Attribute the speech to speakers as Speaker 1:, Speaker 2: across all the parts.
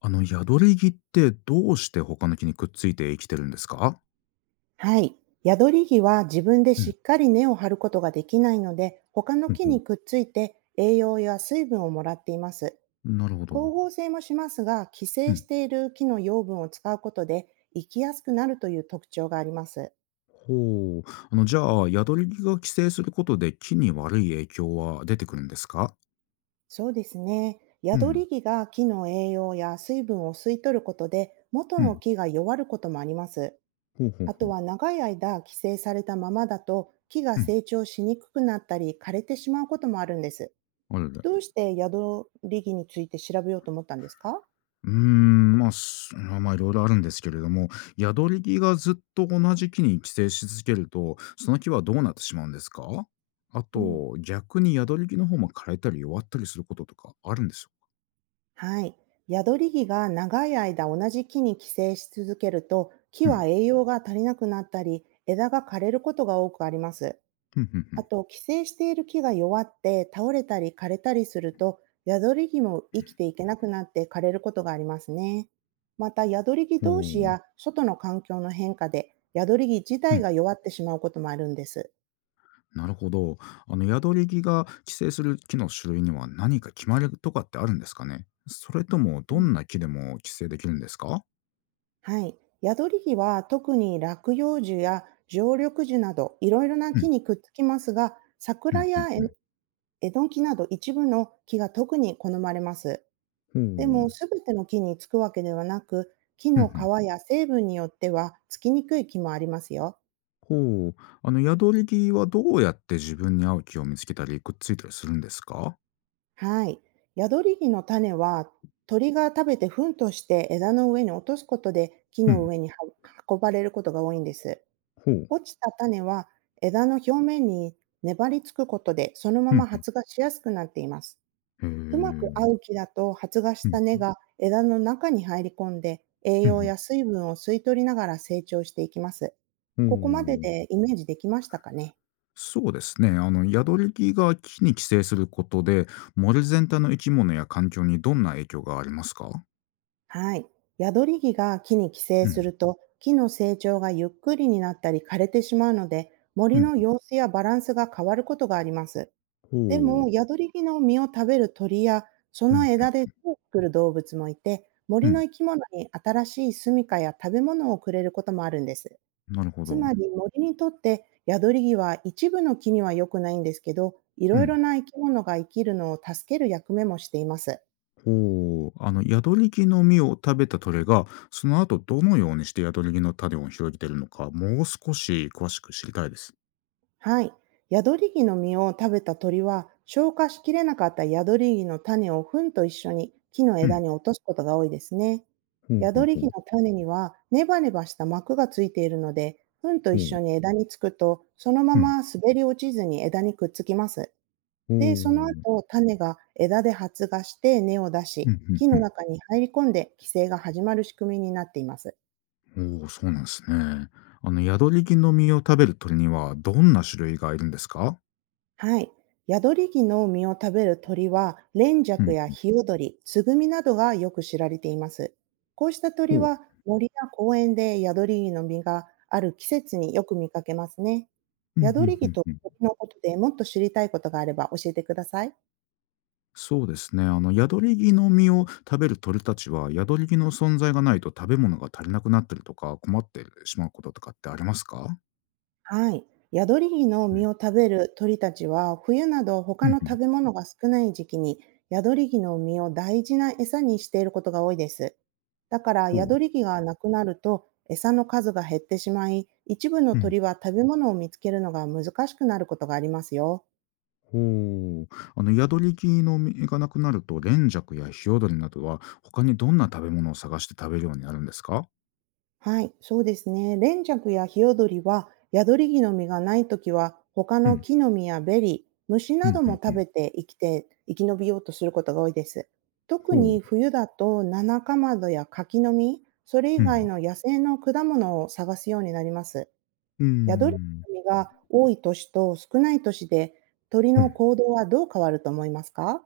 Speaker 1: ヤドリギってどうして他の木にくっついて生きてるんですか？
Speaker 2: はい。宿り木は自分で
Speaker 1: う
Speaker 2: し
Speaker 1: ん。
Speaker 2: っかり根を張ることができないので、他の
Speaker 1: ほう
Speaker 2: 木
Speaker 1: ほう。
Speaker 2: にくっついて栄養や水分をもらっています。
Speaker 1: なるほど。
Speaker 2: 光合成もしますが、寄
Speaker 1: う
Speaker 2: 生し
Speaker 1: ん。
Speaker 2: ている木の養分を使うことで生きやすくなるという特徴があります。
Speaker 1: ほう。じゃあ、ヤドリギが寄生することで木に悪い影響は出てくるんですか？
Speaker 2: そうですね。
Speaker 1: う
Speaker 2: 宿
Speaker 1: ん。
Speaker 2: り木が木の栄養や水分を吸い取ることで、元
Speaker 1: う
Speaker 2: の
Speaker 1: ん。
Speaker 2: 木が弱ることもあります。
Speaker 1: ほうほ
Speaker 2: あ
Speaker 1: うほ
Speaker 2: と
Speaker 1: う。
Speaker 2: は、長い間寄生されたままだと、木が
Speaker 1: うん。
Speaker 2: 成長しにくくなったり枯れてしまうこともあるんです。
Speaker 1: あれだ。
Speaker 2: どうして宿り木について調べようと思ったんですか？
Speaker 1: うーん、まあ、まあいろいろあるんですけれども、ヤドリギがずっと同じ木に寄生し続けると、その木はどうなってしまうんですか？あ
Speaker 2: うん、
Speaker 1: と、逆にヤドリギの方も枯れたり弱ったりすることとかあるんです
Speaker 2: はい。宿り木が長い間同じ木に寄生し続けると、木は
Speaker 1: よ。
Speaker 2: 栄養が足りなくなったり、枝が枯れることが多くあります。
Speaker 1: ふんふんふ
Speaker 2: あ
Speaker 1: ん。
Speaker 2: と、寄生している木が弱って倒れたり枯れたりすると、宿り木も生きていけなくなって枯れることがありますね。また、宿り木
Speaker 1: ほ
Speaker 2: 同士
Speaker 1: う。
Speaker 2: や外の環境の変化で、宿り木自
Speaker 1: う
Speaker 2: 体
Speaker 1: ん、
Speaker 2: が弱ってしまうこともあるんです。
Speaker 1: なるほど。宿り木が寄生する木の種類には何か決まりとかってあるんですかね？それともどんな木でも寄生できるんですか？
Speaker 2: はい。宿り木は特に落葉樹や常緑樹などいろいろな
Speaker 1: う
Speaker 2: 木
Speaker 1: ん、
Speaker 2: にくっつきますが、
Speaker 1: う
Speaker 2: 桜
Speaker 1: んうん
Speaker 2: や
Speaker 1: う
Speaker 2: エノキなど一部の木が特に好まれます。
Speaker 1: ん。ほ
Speaker 2: で
Speaker 1: う。
Speaker 2: も、全ての木につくわけではなく、木
Speaker 1: ふん
Speaker 2: の
Speaker 1: ふん。
Speaker 2: 皮や成分によってはつきにくい木もありますよ。
Speaker 1: ほう。宿り木はどうやって自分に合う木を見つけたり、くっついたりするんですか？
Speaker 2: はい。宿り木の種は、鳥が食べて糞として枝の上に落とすことで木
Speaker 1: う
Speaker 2: の
Speaker 1: ん。
Speaker 2: 上には運ばれることが多いんです。
Speaker 1: ほう。
Speaker 2: 落ちた種は、枝の表面に粘りつくことでそのま
Speaker 1: ふん
Speaker 2: ま
Speaker 1: ふん。
Speaker 2: 発芽しやすくなっています。
Speaker 1: へ
Speaker 2: うまく合
Speaker 1: え。
Speaker 2: う木だと、発芽し
Speaker 1: うん。
Speaker 2: た根が枝の中に入り込んで栄
Speaker 1: うんう
Speaker 2: 養
Speaker 1: ん。
Speaker 2: や水分を吸い取りながら成長していきます。
Speaker 1: ほ
Speaker 2: ここまで
Speaker 1: う。
Speaker 2: でイメージできましたかね？
Speaker 1: そうですね。宿り木が木に寄生することで、森全体の生き物や環境にどんな影響がありますか？
Speaker 2: はい。宿り木が木に寄生
Speaker 1: う
Speaker 2: す
Speaker 1: ん。
Speaker 2: ると、木の成長がゆっくりになったり枯れてしまうので、
Speaker 1: う
Speaker 2: 森
Speaker 1: ん。
Speaker 2: の様子やバランスが変わることがあります。で
Speaker 1: ほう。
Speaker 2: も、宿り木の実を食べる鳥や、そ
Speaker 1: う
Speaker 2: の
Speaker 1: ん。
Speaker 2: 枝で巣を作る動物もいて、
Speaker 1: う
Speaker 2: 森の
Speaker 1: ん。
Speaker 2: 生き物に新しい住処や食べ物をくれることもあるんです。
Speaker 1: なるほ
Speaker 2: つ
Speaker 1: ど。
Speaker 2: まり、森にとって宿り木は一部の木には良くないんですけど、い
Speaker 1: う
Speaker 2: ろい
Speaker 1: ん。
Speaker 2: ろな生き物が生きるのを助ける役目もしています。
Speaker 1: ほう。宿り木の実を食べた鳥が、その後どのようにして宿り木の種を広げているのか、もう少し詳しく知りたいです。
Speaker 2: はい。ヤドリギの実を食べた鳥は、消化しきれなかったヤドリギの種を糞と一緒に木の
Speaker 1: う
Speaker 2: 枝
Speaker 1: ん。
Speaker 2: に落とすことが多いですね。
Speaker 1: ほう
Speaker 2: ヤ
Speaker 1: ほ
Speaker 2: ド
Speaker 1: う
Speaker 2: リ
Speaker 1: ほ
Speaker 2: ギ
Speaker 1: う。
Speaker 2: の種にはネバネバした膜がついているので、糞と
Speaker 1: ほ
Speaker 2: 一緒
Speaker 1: う。
Speaker 2: に枝につくと、そのま
Speaker 1: うん。
Speaker 2: ま滑り落ちずに枝にくっつきます。
Speaker 1: ほう。う
Speaker 2: で、その
Speaker 1: ん。
Speaker 2: 後、種が枝で発芽して根を出
Speaker 1: う
Speaker 2: し、木の
Speaker 1: ん。
Speaker 2: 中に入り込んで寄生が始まる仕組みになっています。
Speaker 1: うん。おお、そうなんですね。宿り木の実を食べる鳥には、どんな種類がいるんですか？
Speaker 2: はい。宿り木の実を食べる鳥は、連
Speaker 1: う
Speaker 2: 雀
Speaker 1: ん。
Speaker 2: やヒヨドリ、ツグミなどがよく知られています。こうした
Speaker 1: ほ
Speaker 2: 鳥
Speaker 1: う。
Speaker 2: は、森や公園で宿り木の実がある季節によく見かけますね。
Speaker 1: うんう
Speaker 2: 宿り
Speaker 1: んう
Speaker 2: 木
Speaker 1: ん
Speaker 2: と
Speaker 1: うん。
Speaker 2: 鳥のことでもっと知りたいことがあれば教えてください。
Speaker 1: そうですね。ヤドリギの実を食べる鳥たちは、ヤドリギの存在がないと食べ物が足りなくなったりとか、困ってしまうこととかってありますか？
Speaker 2: はい。ヤドリギの
Speaker 1: う
Speaker 2: 実
Speaker 1: ん。
Speaker 2: を食べる鳥たちは、冬など他
Speaker 1: うん
Speaker 2: の
Speaker 1: うん。
Speaker 2: 食べ物が少ない時期に、ヤドリギの実を大事な餌にしていることが多いです。だから、
Speaker 1: ほ
Speaker 2: ヤ
Speaker 1: う。
Speaker 2: ドリギがなくなると、餌の数が減ってしまい、一部の
Speaker 1: うん。
Speaker 2: 鳥は食べ物を見つけるのが難しくなることがありますよ。
Speaker 1: ほう。ヤドリギの実がなくなると、連雀やヒヨドリなどは、他にどんな食べ物を探して食べるようになるんですか？
Speaker 2: はい、そうですね。連雀やヒヨドリは、ヤドリギの実がないときは、他
Speaker 1: う
Speaker 2: の
Speaker 1: ん。
Speaker 2: 木の実やベリー、虫
Speaker 1: う
Speaker 2: な
Speaker 1: ん
Speaker 2: ど
Speaker 1: う
Speaker 2: も
Speaker 1: んう
Speaker 2: 食
Speaker 1: ん。
Speaker 2: べて生きて、生き延びようとすることが多いです。特
Speaker 1: ほ
Speaker 2: に
Speaker 1: う。
Speaker 2: 冬だと、ナナカマドや柿の実、それ以
Speaker 1: う
Speaker 2: 外
Speaker 1: ん。
Speaker 2: の野生の果物を探すようになります。
Speaker 1: うー
Speaker 2: ヤドリ
Speaker 1: ん。
Speaker 2: ギの実が多い年と少ない年で、鳥
Speaker 1: う
Speaker 2: の
Speaker 1: ん。
Speaker 2: 行動はどう変わると思いますか？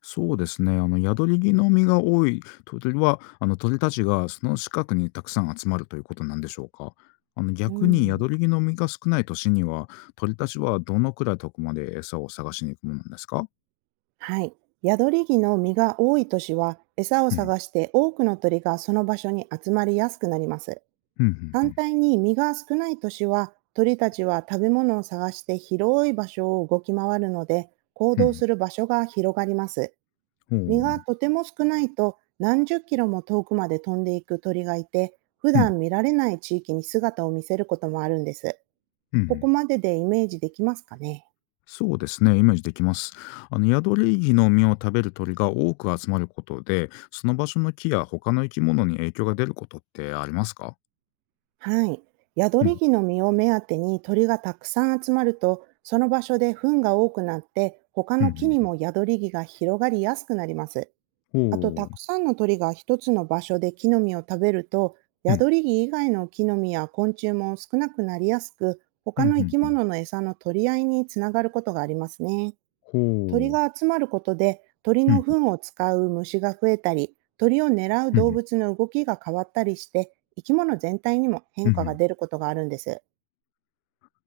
Speaker 1: そうですね。宿り木の実が多い鳥は、鳥たちがその近くにたくさん集まるということなんでしょうか。
Speaker 2: う
Speaker 1: 逆に
Speaker 2: ん。
Speaker 1: 宿り木の実が少ない年には、鳥たちはどのくらい遠くまで餌を探しに行くものなんですか？
Speaker 2: はい。宿り木の実が多い年は、餌を
Speaker 1: うん。
Speaker 2: 探して多くの鳥がその場所に集まりやすくなります。
Speaker 1: うん。う
Speaker 2: 反
Speaker 1: ん。
Speaker 2: 対に実が少ない年は、鳥たちは食べ物を探して広い場所を動き回るので、行
Speaker 1: う
Speaker 2: 動
Speaker 1: ん。
Speaker 2: する場所が広がります。
Speaker 1: ほ
Speaker 2: 実
Speaker 1: う。
Speaker 2: がとても少ないと、何十キロも遠くまで飛んでいく鳥がいて、普
Speaker 1: うん。
Speaker 2: 段見られない地域に姿を見せることもあるんです。
Speaker 1: う
Speaker 2: ここ
Speaker 1: ん。
Speaker 2: まででイメージできますかね？
Speaker 1: そうですね。イメージできます。宿り木の実を食べる鳥が多く集まることで、その場所の木や他の生き物に影響が出ることってありますか？
Speaker 2: はい。宿
Speaker 1: う
Speaker 2: り
Speaker 1: ん。
Speaker 2: 木の実を目当てに鳥がたくさん集まると、その場所で糞が多くなって、他
Speaker 1: うん。う
Speaker 2: の木に
Speaker 1: ん。
Speaker 2: も宿り木が広がりやすくなります。あと、
Speaker 1: ほ
Speaker 2: た
Speaker 1: う。
Speaker 2: くさんの鳥が一つの場所で木の実を食べると、
Speaker 1: うん。
Speaker 2: 宿り木以外の木の実や昆虫も少なくなりやすく、
Speaker 1: う
Speaker 2: 他の生
Speaker 1: ん。
Speaker 2: き
Speaker 1: うん。
Speaker 2: 物の餌の取り合いにつながることがありますね。鳥
Speaker 1: ほう。
Speaker 2: が集まることで鳥
Speaker 1: う
Speaker 2: の
Speaker 1: ん
Speaker 2: 糞を使う虫が増えたり、鳥を狙う
Speaker 1: うん、うん
Speaker 2: 動
Speaker 1: うん、
Speaker 2: 物の動きが変わったりして、生き物全体にも変化が
Speaker 1: ん。
Speaker 2: 出ることがあるんです。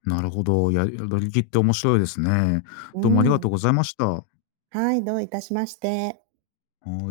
Speaker 1: なるほど。ややりきって面白いですね。
Speaker 2: う
Speaker 1: どうもありが
Speaker 2: ん。
Speaker 1: とうございました。は
Speaker 2: はい、どういたしまして。
Speaker 1: い。